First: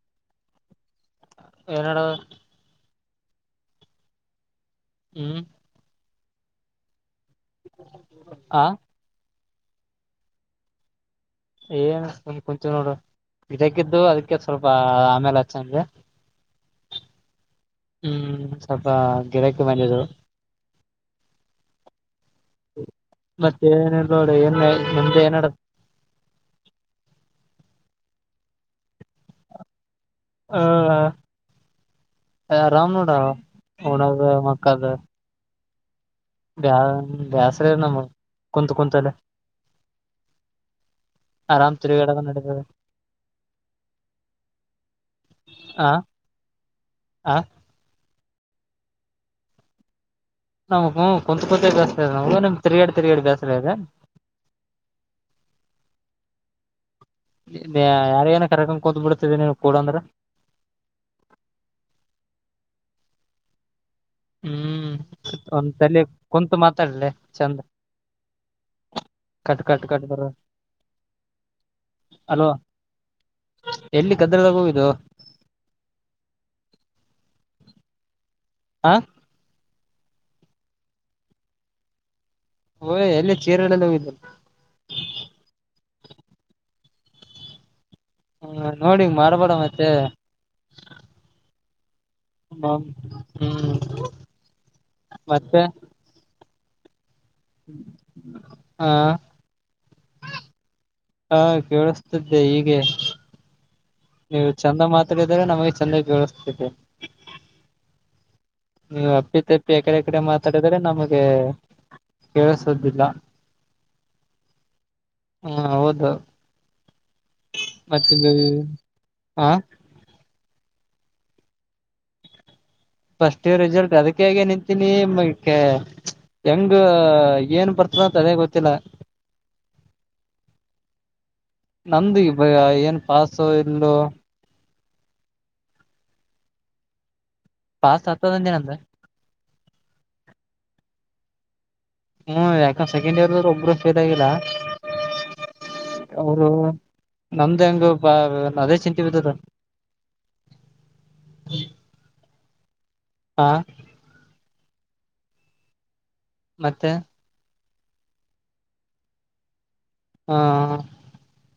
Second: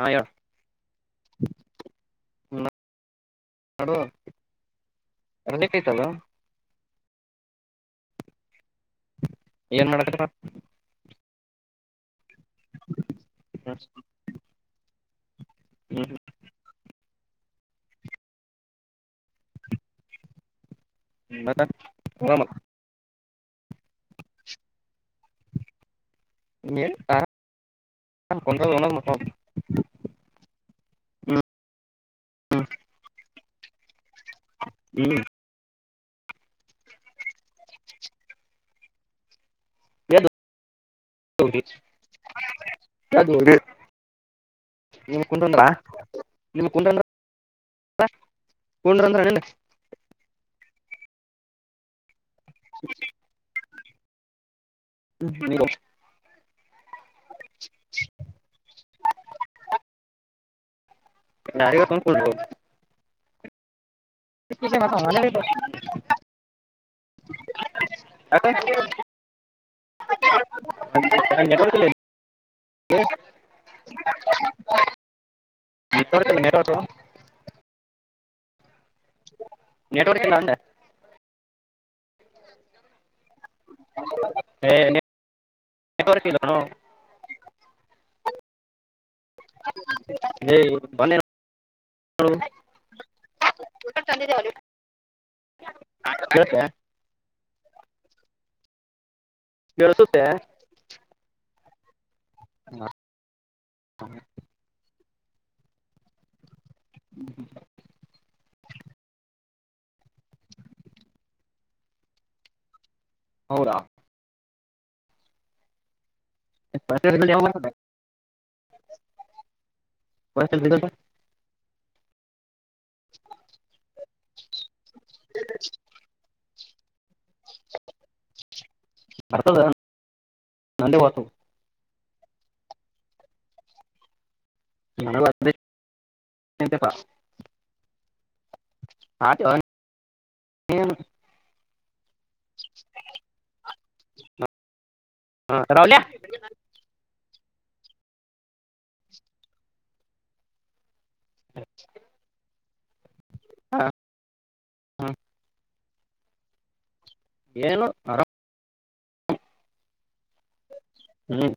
ಹಾಯ ಏನಡು ನಡುವ ಹ್ಮ್ ರಜೆಕ್ಯ [inaudible] ಲ್ಲ ಹಾ ಏನ್ ಮಾಡಕ ಏನ್ ಒ ಕುಂಚು ನೋಡು ಇದಕ್ಕಿದ್ದು ಅದಕ್ಕೆ ಸ್ವಲ್ಪ ಆಮೇಲೆ ಚಂದ ಹ್ಮ್ ಹ್ಮ್ ಸ್ವಲ್ಪ ಗಿಡಕ್ಕೆ ಬಂದದು ಮತ್ತ ಮತ್ತೆ ಏನ ನೋಡು ಏನ್ ನಿಮ್ದೆ ಏನಡ ನೀ ಪ್ರ ಮತ್ತ ಹ ಹ್ಮ್ ಹ್ಮ್ ಹನಾಗ ಮಕ್ಕಾದ ಹ್ಮ್ ಬ್ಯಾ ಬೇಸ್ರ ನಮ್ಮ ಕುಂತ ಕುಂತಲ್ಲ ಯ ಆರಾಮ್ ತಿರುಗಾಡದ ನಡೀತದೆ ಯ ನಿಮ ಕುಟಂದ್ರಾ ಆ ನಿಮ ಕುಟಂದ್ರ ಆ ಹೊಂಡ ಅಂತಲ್ಲ [inaudible] ನಮ್ಗೂ ಕುಂತತ್ ಕುಂತ ಬೇಸ್ಲದೆ ನಮಗ ನಿಮ್ [inaudible] ತಿಗಡಿ ಬೇಸ್ಲ ಇದೆ ಹ್ಮ ಯಾರ ಏನ ಕರೆಕೊಂಡ್ ಕುತ್ ಬಿಡ್ತಿದೆ ನೀವ ಕಡ ಅಂದ್ರ ನಾರಗ ತಂದ್ಕೊಳ್ಬೋದು [unintelligible] ಹ್ಮ್ ಒಂದ್ ತಲಿ ನ ಕುಂತು ಮಾತಾಡ್ಲೆ ಚಂದ ಹ ಕಟ್ ಕಟ್ ಕಟ್ ಬರ [unintelligible] ಅಲೋ ಅದ ಎಲ್ಲಿ ಗದ್ದಲದಾಗ ಹೋಗಿದ್ದು [inaudible] ಮತನ್ನರತ ಆ ನೆಟ್ವರ್ಕ್ಲ್ಲಂದೆ ಓಯ್ ಎಲ್ಲ ಚೀರೆಲ್ಲೆಲ್ಲ ಹಿದ್ದಲ್ಲ ಎಫೀಲ್ಣೋ ಹ್ಮ ನೋಡಿ ಮಾಡಬೇಡ ಮತ್ತೆ ಹ ಹ್ಮ್ ಮತ್ತೆ ಹತ್ತ ಹಾ ಬೆಳಸುತ್ತೆ ಹಾ ಕೇಳಿಸ್ತಿದ್ದೆ ಹೀಗೆ ನೀವು ಚಂದ ಮಾತ್ರ ನಮಗೆ ಚೆಂದಾಗಿ ಬೆಳಿಸಸ್ತತಿ ಹ್ಮ್ ಹ್ಮ ನೀವು ಅಪ್ಪಿ ತಪ್ಪಿ ಎಕಡೆ ಎ ಕಡೆ ಮಾತಾಡಿದರೆ ನಮಗೆ ಕೇಳಸುದಿಲ್ಲ ಹೌರಾ ಹಾ ಹೌದು ಯ ಹಾ ವಸಡದ ಫಸ್ಟ್ ಇರ್ ರಿಸಲ್ಟ್ ಅದಕ್ಕೆ ಏನಂತೀನಿ ಮಕ್ಕೆ ಹೆಂಗ ಏನ್ ಬರ್ತದ ಅದ ಗೊತ್ತಿಲ್ಲ ಬರ್ತದ ನೇ ಹೊತ ನಂದ ಬ ಏನ್ ಪಾಸು ಇಲ್ಲ ನ ಪಾಸ್ ಹದಂಜನ ಅಂದ ಹೇನು ಹ್ಮ್ ಯಾಕಂದ ಸೆಕೆಂಡ್ ಇಯರ್ ಒಬ್ರು ಫೇಲ್ ಆಗಿಲ್ಲ ಹಾ ರೌಲ ನಮ್ದ್ ಹೆಂಗ ಬಾ ಅದೇ ಚಿಂತ ಬಿದ್ದದ ಹಾ ಹಾ ಮತ್ತೆ ಏನುು ಅರಾಮ ಹಾ ಹ್ಮ್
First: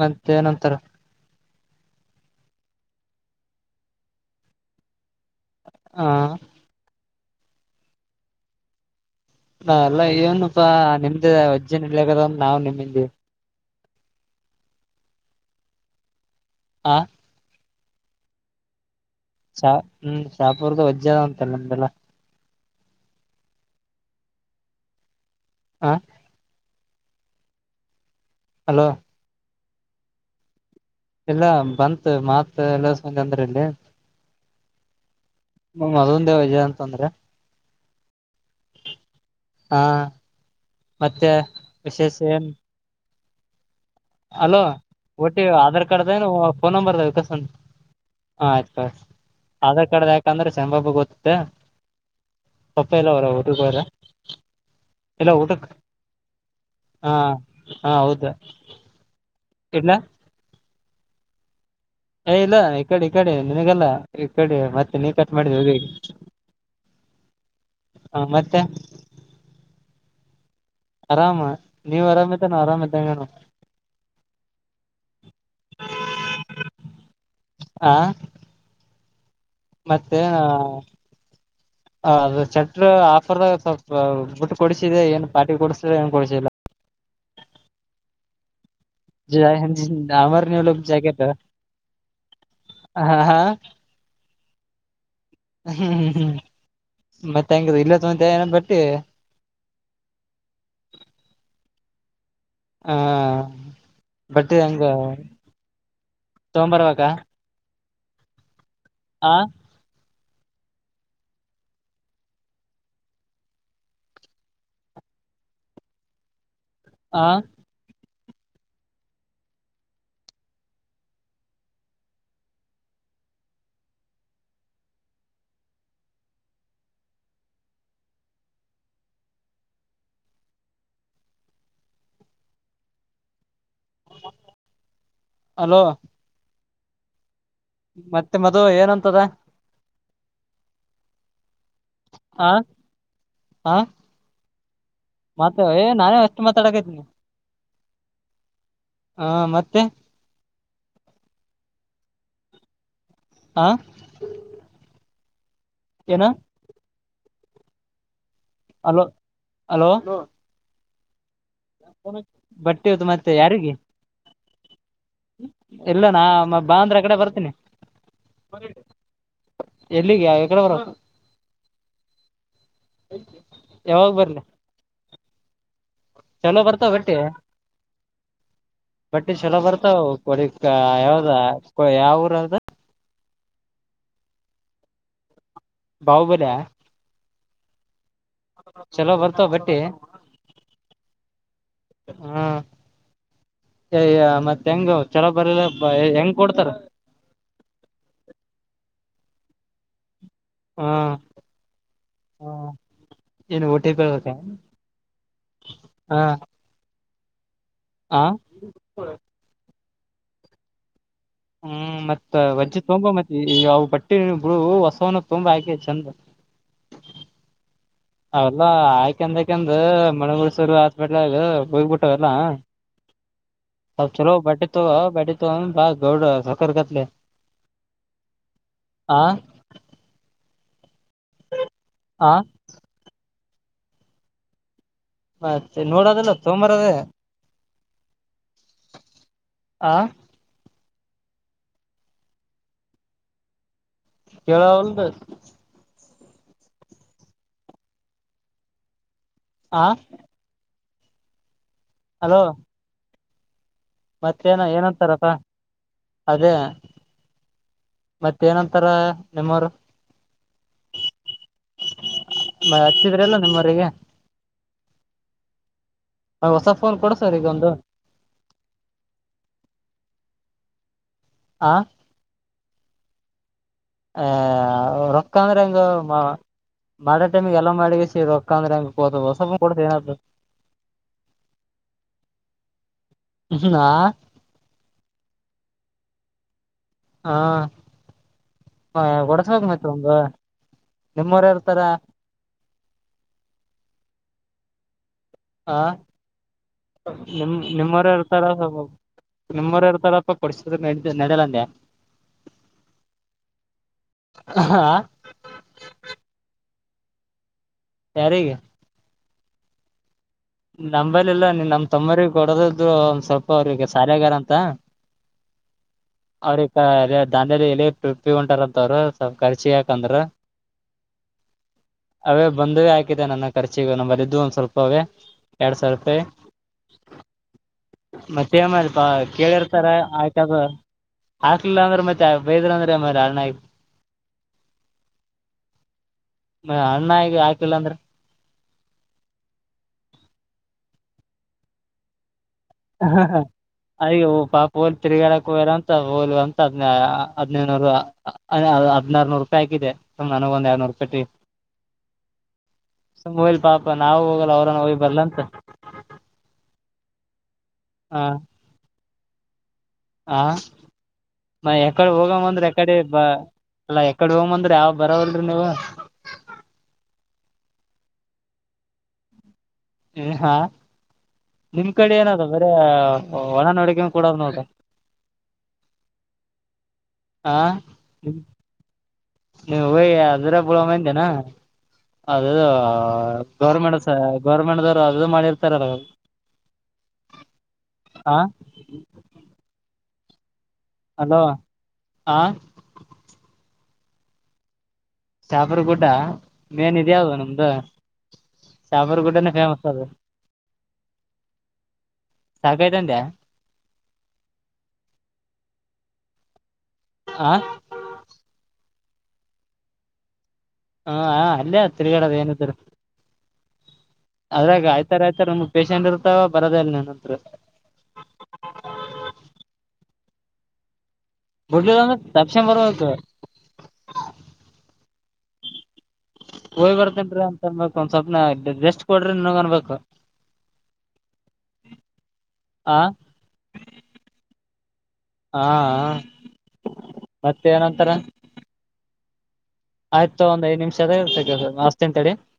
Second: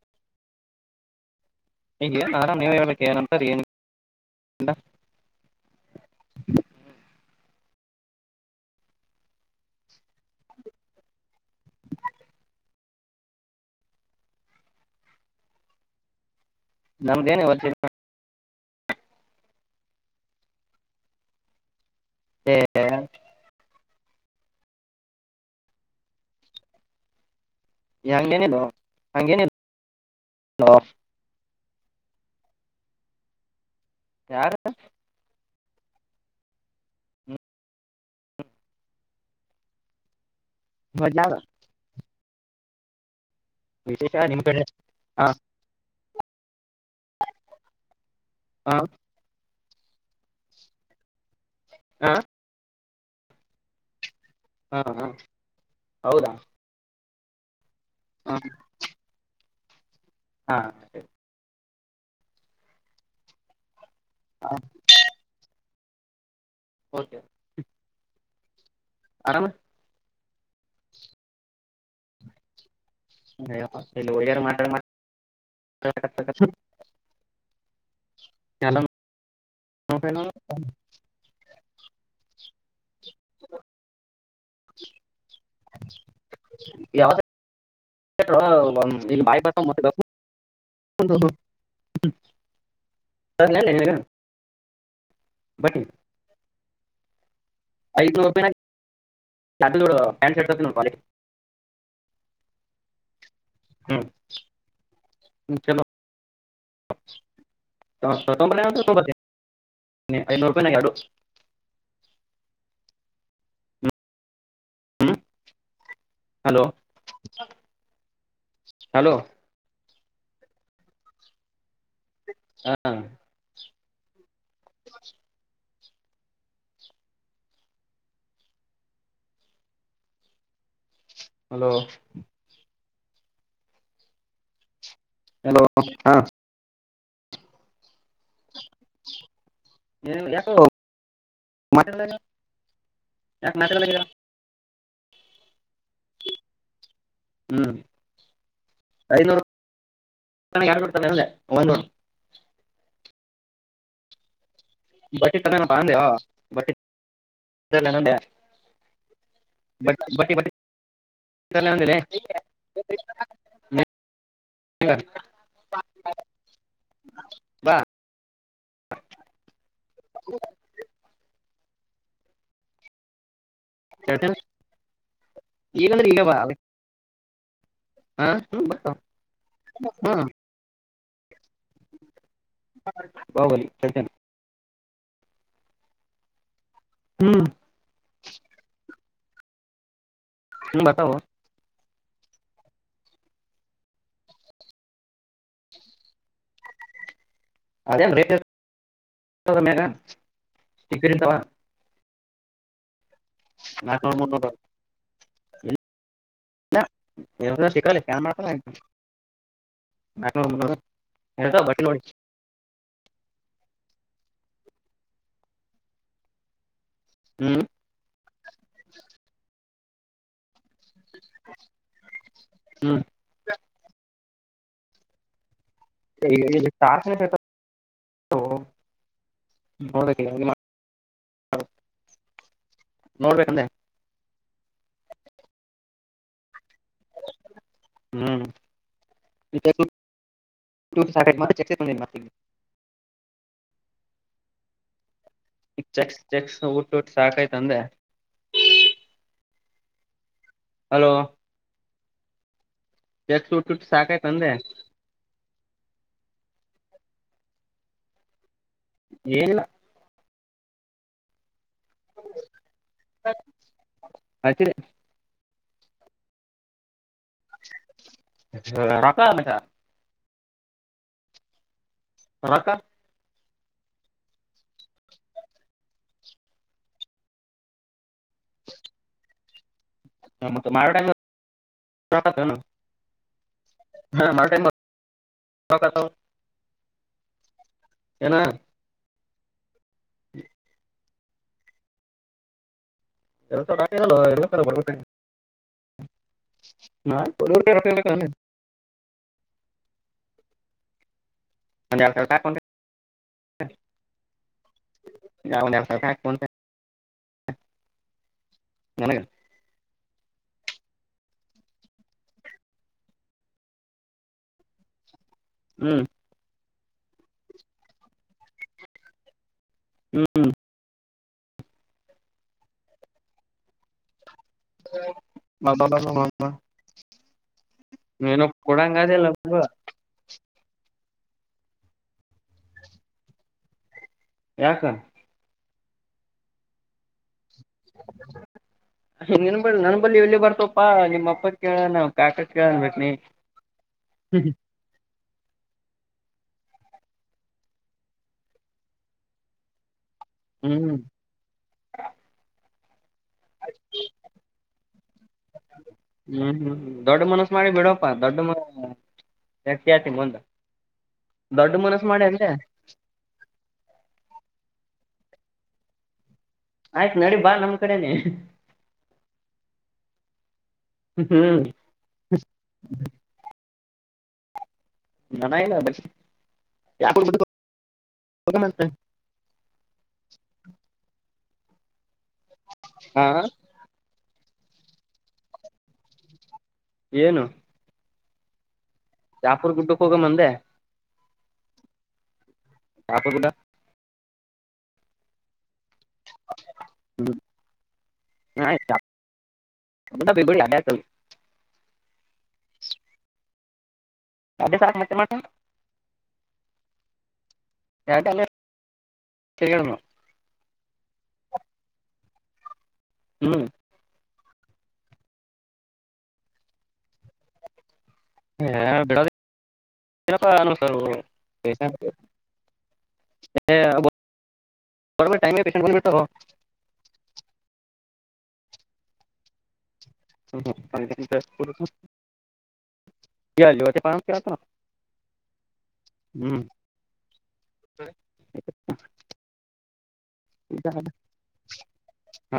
ಮತ್ತೆ ನಂತರ ಈಗನ್ ನಾರಾಮ ನೀವ ಹೇಳ್ಕ್ಕೆ ಏನಂತಾರೆ ಏನ್ ಹಾ ನಾ ಎಲ್ಲ ಏನುಪ್ಪಾ ನಿಮ್ದೆ ವಜ್ಜನ್ ಇಡ್ಲಿಕ್ಕದ ನಾವು ನಿಮ್ಮಿಂದಿ ಹ ನಮ್ದ ಏನ ಹೊರ್ತ ಶಾ ಹ್ಮ್ ಶಾಪುರದು ವಜ್ಜದ ಉಂತಲ್ಲ ನಮ್ದೆಲ್ಲ ಹ ಹಾ ಯ ಹಗೆೇನೆದ ಅಲೋ ಹಗೆನೆ ಇಲ್ಲ ಬಂತ ಮಾತ್ ಎಲ್ಲ ಅಂದ್ರ ಇಲ್ಲಿ ಯಾರು ನ್ ಮದ್ನ್ ದೇವ ವಿಜಯ ಅಂತ ಅಂದ್ರೆ ಹಾ ಮತ್ತೆ ಮಜಾಗ ವಿಶೇಷ ಏನ್ ವಿಶೇಷ ನಿಮ್ ಅಲೋ ಕಡೆ ಹಾ ಒಟ್ಟಿ ಆಧಾರ್ ಕಡೆದ ಏನು ಫೋನ್ ನಂಬರ್ದ ವಿಕಸ ಹ ಹಾ ಆಯ್ತು ಆಧಾರ್ ಕಾರ್ಡ್ ಯಾಕಂದ್ರೆಂಬಾಬ ಗೊತ್ತೆ ಹಾ ಪಪ್ಪ ಎಲ್ಲ ಅವರ ಹುಡುಗೋರ ಹಾ ಹಾ ಹೌದಾ ಹಾ ಹಾ ಹೌದ ಹಾ ಎಲ್ಲ ಹಾ ಸ ಏ ಇಲ್ಲ ಈ ಕಡೆ ಈ ಕಡೆ ನಿನಗಲ್ಲ ಈ ಕಡೆ ಮತ್ತೆ ನೀ ಕಟ್ ಮಾಡಿದ ಹೋಗ ಓಕೆ ಹ ಮತ್ತೆ ಆರಾಮ ಆರಾಮ ನೀವ್ ಆರಾಮತಾನ ಆರಾಮ ಇದ್ದಂಗನು ಾರ ಮಾಡ ಹಾ ಮತ್ತೆ ನೋಡ್ಕೊಂಡು ಅದು ಚ ಆಫರ್ದಾಗ ಸ್ವಲ್ಪ ಬಿಟ್ಟ ಕೊಡಿಸಿದೆ ಏನ್ ಪಾರ್ಟಿ ಕೊಡಸ್ರ ಏನ್ ಕೊಡಸಿಲ್ಲ [unintelligible] ಬರ್ತಾವ ಮತ್ತೆ ಗಪ್ಪು ಅಮಾರ ನೀ ಒ ಅಂತ ಜಕೆಟ್ ಹಾ ಹಾ ಹೋಗ್ತಾರಲ್ಲ ನಿನಗೆ. ಬಟ್ ಹ್ಮ್್ಮ್ ಹ್ಮ್ ಮತ್ತೆ ಹೆಂಗ ಇಲ್ಲ ತಂತ ಏನ ಬಟ್ಟಿ ನದು ಪ್ಯಾಂಟ್ ಶರ್ಟ್ ಹಾ ಹ್ಞೂ ಬಟ್ೆ ಹಂಗ ತೋಂಬರ್ರುವಾಗ ತ ಕಟೋ ಬನತ ಹಾ ನೀ ಐನೂರು ರಪಾಯಿನ ಯಡುು ಹಲೋ ಆ ಹಲೋ ಹಾ [unintelligible] ಹಲೋ ಹ ಹಲೋ ಹಾ ಮತ್ತೆ ಮದ್ ಏನಂತದ ಹ ಯಕ ಮಾಟ ಆ ಮಾಟಗ ಮತ್ತ ಏ ನಾನೇ ಅಷ್ಟು ಮಾತಾಡಕ ಇದ್ದೀನಿ ಹ್ಮ್ ಹಾ ಮತ್ತೆ ಡ್ತ ಒನ್ ಆ ಬಟ್ಟಿಟಕಾನ ಪಾ ಏನ ಬಟ್ಟ ಹ ಹಲೋ ಹಲೋ ಬಟ್ಟಿ ತರಲೇ ಅಂದಿಲ್ಲ ಬಟ್ಟೆದು ಮತ್ತೆ ಯಾರಿಗೆ ಇಲ್ಲ ನಾ ಬಾಂದ್ರ ಕಡೆ ಬರ್ತೀನಿ ಬಾ ಎಲ್ಲಿಗೆಾವ ಎಡೆ ಬರ ಯಾವಾಗ ಹೇಳ್ತೇನೆ ಬರ್ಲಿ ಈಗಂದ್ರೆ ಈಗ ಬಾ ಚಲೋ ಬರ್ತಾವ ಬಟ್ಟೆ ಹಾ ಹ್ಮ್ ಬರ್ತಾವ ಬಟ್ಟಿ ಚಲೋ ಬರ್ತಾವ ಹ್ಮ್ ಕೊಡಕ್ ಯಾವ್ದ ಯಾವ ಊರ ಅದ ಬಾಹುಬಲಿ ಚತನೆ ಬಾಹಬರಯ ಹ್ಮ್ ಚಲೋ ಬರ್ತವ ಬಟ್ಟಿ ನೀ ಬತ ಹ್ಮ ಅಯ್ಯ ಮತ್ತೆ ಹೆಂಗ ಚಲೋ ಬರಿಲ್ಲ ಹೆಂಗ್ ಕೊಡ್ತಾರ ಅದೇ ರಂತ ಹಾ ಏನು ನಾಲ್ಕುನೂರು ಟಕಳ್ಬೇಕ ಮುನ್ನೂರು ಹಾ ಹಾ ಶತ ನಕ ಹ್ಮ್ ಮತ್ ವಜ್ಜ ತೊಂಬ ಮತ್ತೆ ಅವವು ಬಟ್ಟೆ ಹಳ ಹೊಸವನು ತುಂಬಾ ಆಾಕೆ ಚಂದ ಹ್ಮ್ ಅವಲ್ಲಾ ಆಯ್ಕಂದಕಂದ ಮಣಗಸುರು ಆ ಟ್ ಇ ಬೋಗಬಿಟ್ಟಾವ ಎಲ್ಲ ಹ್ಮ್ ಸ್ಲ್ ಚಲೋ ಬಟ್ಟತ್ತು ಬಟ್ಟತ್ತು ಹಾ ಗೌಡ ಸಕ್ಕರ್ ಕತ್ಲೆ ಟಾರ್ಚನೆ ಹ ನೋಡ್ಬೇಕ ಆ ಅಲ ಮತ್ತೆ ನೋಡೋದಲ್ಲ ತೋಮ ಹ್ಮ್ ಆ ಕ ಚಚೆತ ಕೇಳ ಒಲ್್ದ ಚೆಕ್ಸ್ ಚಕ್ಸ್ ಊಟ ಟ್ಟ ಸಾಕೈ್ತ ಅಂದೆ ಹಾ ಹಲೋ ಹಲೋ ಎ ಸು ಮತ್ತೇನ ಏನಂತಾರಪ್ಪ ಅದೇ ಮತ್ತೆ ಮತ್ತ ಏನಂತಾರ ಏನಿಲ್ಲ ನಿಮ್ಮವರು ಮ ಹಚ್ಚಿದ್ರಲ್ಲ ನಿಮ್ಮವರಿಗೆ ಹಚ್ಚಿದೆ ಹೊಸ ಫೋನ್ ಕೊಡ ಹ ಕ ಮ ಹಾ ರಕ್ಕ ಆ ರೊಕ್ಕ ಅಂದ್ರೆ ಹಂಗ ಮಾಡೋ ಟೈಮಿಗೆ ಎಲ್ಲ ಮಾಡ ರೊಕ್ಕ ಅ್ರಂಗ ಹ ಮ ಮಾರಟ ನಾ ಹಾ ಮಾಡ ಹಾ ಏನ ಒಡಸ ಹೋಗ ಮತ್ತ ಒಂದು ನಿಮ್ಮರ ಇರ್ತಾರ ಎಲ್ಲ ಎರ ಬರ್ಬೇಕ ಆಾ ನಾನ್ ನಿಮ ಕೊಡೋರ್ ಕೈ ರೊಕ್ಕ ನಿಮ್ಮವರ ಇರ್ಬೇಕ ಅಂದೆ ಇರ್ತಾರ ನಿಮ್ಮವರ ಇರ್ತಾರಪ್ಪ ಪರಿಸ್ಥಿತಿ ನ ನಡಲ ಪ ಸಾವಪಾಯ ಗಾಾವದತ ಯಾರ ಈಗ ನನಗೆ ನಂಬಲ್ಲಿ ಇಲ್ಲ ನೀ ನಮ್ ತಮ್ಮ್ರ ಕೊಡದದರು ಒಂದ್ ಸ್ವಲ್ಪ ಅವ್ರಿಗೆ ಸಾಲಗಾರ ಅಂತ ಹ್ಮ್ ್ರ ದಾನ್ದಲ್ಲಿ ಎಲ್ಲಿಪ್ಪಿ ಉಂಟಾರಂತ ಅವ್ರು ಸ್ವಲ್ಪ ಖರ್ಚ ಯಾಕಂದ್ರ ಅವೇ ಬಂದುವೇ ಹಾಕಿದೆ ನನ್ನ ಖರ್ಚಿಗ ನಮ್ಮಲ್ಲಿದ್ದು ಒಂದ್ ಸ್ವಲ್ಪೇ ಲದ ಮಾಡ ಮತ್ತೆ ಮಾಡಪಾ ಕೇಳಿರ್ತಾರ ಆ ಕ್ಯದ ಹಾಕ್ಲಿಲ್ಲ ಅಂದ್ರ ಮತ್ತ ಬೈದ್ರ ಅಂದ್ರ ಎನ್ ಮಾಡ್ಲಿ ಅಣ್ಣ ಯಾಕ ಮ ಅಣ್ಣಗ ಹಾಕಿಲ್ಲ ಅಂದ್ರ. ಹ್ ನಿನ್ ಬಲ್ಲಿ ನನ್ ಎಲಿವ್ ಬರ್ತಪ್ಪಾ ನಿಮ್ಮ ಅಪ್ಪ ಕೇಳ್ಯನ ಕಾಕ ಹ ಅಯ್ಯೋ ಪಾಪ್ ಹೋಲ್ ತಿರಗ್ಯಡಕ್. ಕೊಗ್ಯಾರ್ ಅಂತ ಹೋಲ್ ಅಂತ ಹದ್ ಆ ಹದಿನೈದುನೂರು ಅ ಹದ ಹದ್ನಾರನೂರು ರೂಪಾಯಿ ಹಾಕಿದೆ. ಸುಮ್ ನನಗ ಒಂದ್ ಹ್ಮ್ ಹ್ಮ್ ಎರಡನೂರ ಟ್ಟಿ ಸುಮ್ ಹೋಗ್ಲಿ ಪಾಪಾ ನಾವು ಹೋಗಲ್ಲ ಅವ್ರನ್ನ ಹೋಗಿ ಬರ್ಲ ಅಂತ. ಹ್ಮ್ ದೊಡ್ಡ ಮನಸ ಮಾಡಿ ಬಿಡಪ್ಪಾ ಹಾ ದೊಡ್ಡ ಮನಸ ಮುಂದ ಮ ದೊಡ್ಡ ಮನಸ್ ಎಕಡೆ ಮಾಡಿ ಅಂದೆ ಹೋಗ್ಂದ್ರೆ ಎಕಡೆ ಅಲ್ಲ ಎಕಡೆ ಹೋಗ ಅಂದ್ರೆ ಯಾವ ಬರವಲ್ರಿ ನೀವು. ಆಯ್ತು ನಡಿ ಬಾ ನಮ್ ಕಡೆನೆ. ಹ್ಮ್ ಹಾ ಹ್ಮ್ ನಿಮ್ ಕಡೆ ಏನದ ಬರೆ ಹೊಲಾ ನೋಡಿಕ್ಯಂತ ಕೂಡದ್ ನೋಡ ಹನ ಇಲ್ ಬಚ್ [unintelligible] ನೀವು ಹೊಗಿ ಅದ್ರಗ ಬುಳ ಮಂದಿ ಏನ ಅದು ಆ ಹಾ ಗೌರ್ಮೆಂಟ್ ಸ ಗೌರ್ಮೆಂಟ್ ದವರು ಅದು ಮಾಡಿರ್ತಾರಲ್ಲ ಅವ್ರು ಏನು ಆ ಜಾಪುರ್ ಗುಡ್ಡಕ್ ಹೋಗಮ ಅಂದೆ. ಅಲೋ ಹಾ. ಶಾಪುರ್ ಗುಡ್ಡ. ಶಾಪುರ್ ಗುಡ್ ಡಾ ಮೇನ್ ಇದೆ ಅದ ಹ್ಮ್ ನಮ್ದು ಶಾಪುರ್ ಗುಡ್ಡನೆ ಫೇಮಸ್ ಅದ. [unintelligible] ಸಾಕ್ಯತ್ ಅಂದ್ಯ. ಎಡ್ಡೆ ಸಾಕ್ ಮತ್ತೆನ್ ಮಾಡ್ತೇನ. ಆ ತೀರ್ಗ್ಯಡಮು. ಹಾ ಹ ಅಲ್ಲೇ ತಿರುಗಾಡದ ಏನಿದ್ರು. ಹ್ಮ್ ಅದ್ರಾಗ ಐಯ್ತಾರ ಐಯ್ತರ ನಮ್ಮು ಪೇಶೆಂಟ್ ಇರ್ತಾವ ಬರದೆ ಇಲ್ ನನ್ ಹತ್ರ. ಹ ಬಿಡದ ಏನಪ್ಪ ನಮ್ ಸರು. ಪೇಸೆಂಟ್ ಬಿಡ್ಲಿಲ್ಲ ಅಂದ್ರೆ ತಪ್ಸನ್ ಬರ್ಬೇಕು ಏ ಗೋ ಗಾರ್ಮೆಂಟ್ ಟೈಮಿಗಿ ಪೆಸೆಂಟ್ ಹೋಗಿ ಬರ್ತೇನ್ರೀ ಅಂತ ಅನ್ಬೇಕ್ ಒಂದ್ ಸ್ವಪ್ನ ರೆಸ್ಟ್ ಕೊಡ್ರಿ ನೀನ್ಗ್ ಅನ್ಬೇಕ. ಹ್ಮ್ ಹಂಗ್ ಎನ್ ರೆಸ್ಟ್ ಕುಡುಮು. ಆ ಏ ಇವತ್ತೇ ಬಾ ಅಂತ ಕೇಳತಾನ್. ಹಾ ಹ ಮತ್ತ ಏನಂತರ. ಆಯ್ತು ತೋ ಒಂದ್ ಐದ್ ನಿಮಿಷ ಅದ ಇರ್ತಾ ಕದ ನಾ ಹಸ್ತಿನಿ ತಡಿ. ಹ್ಮ್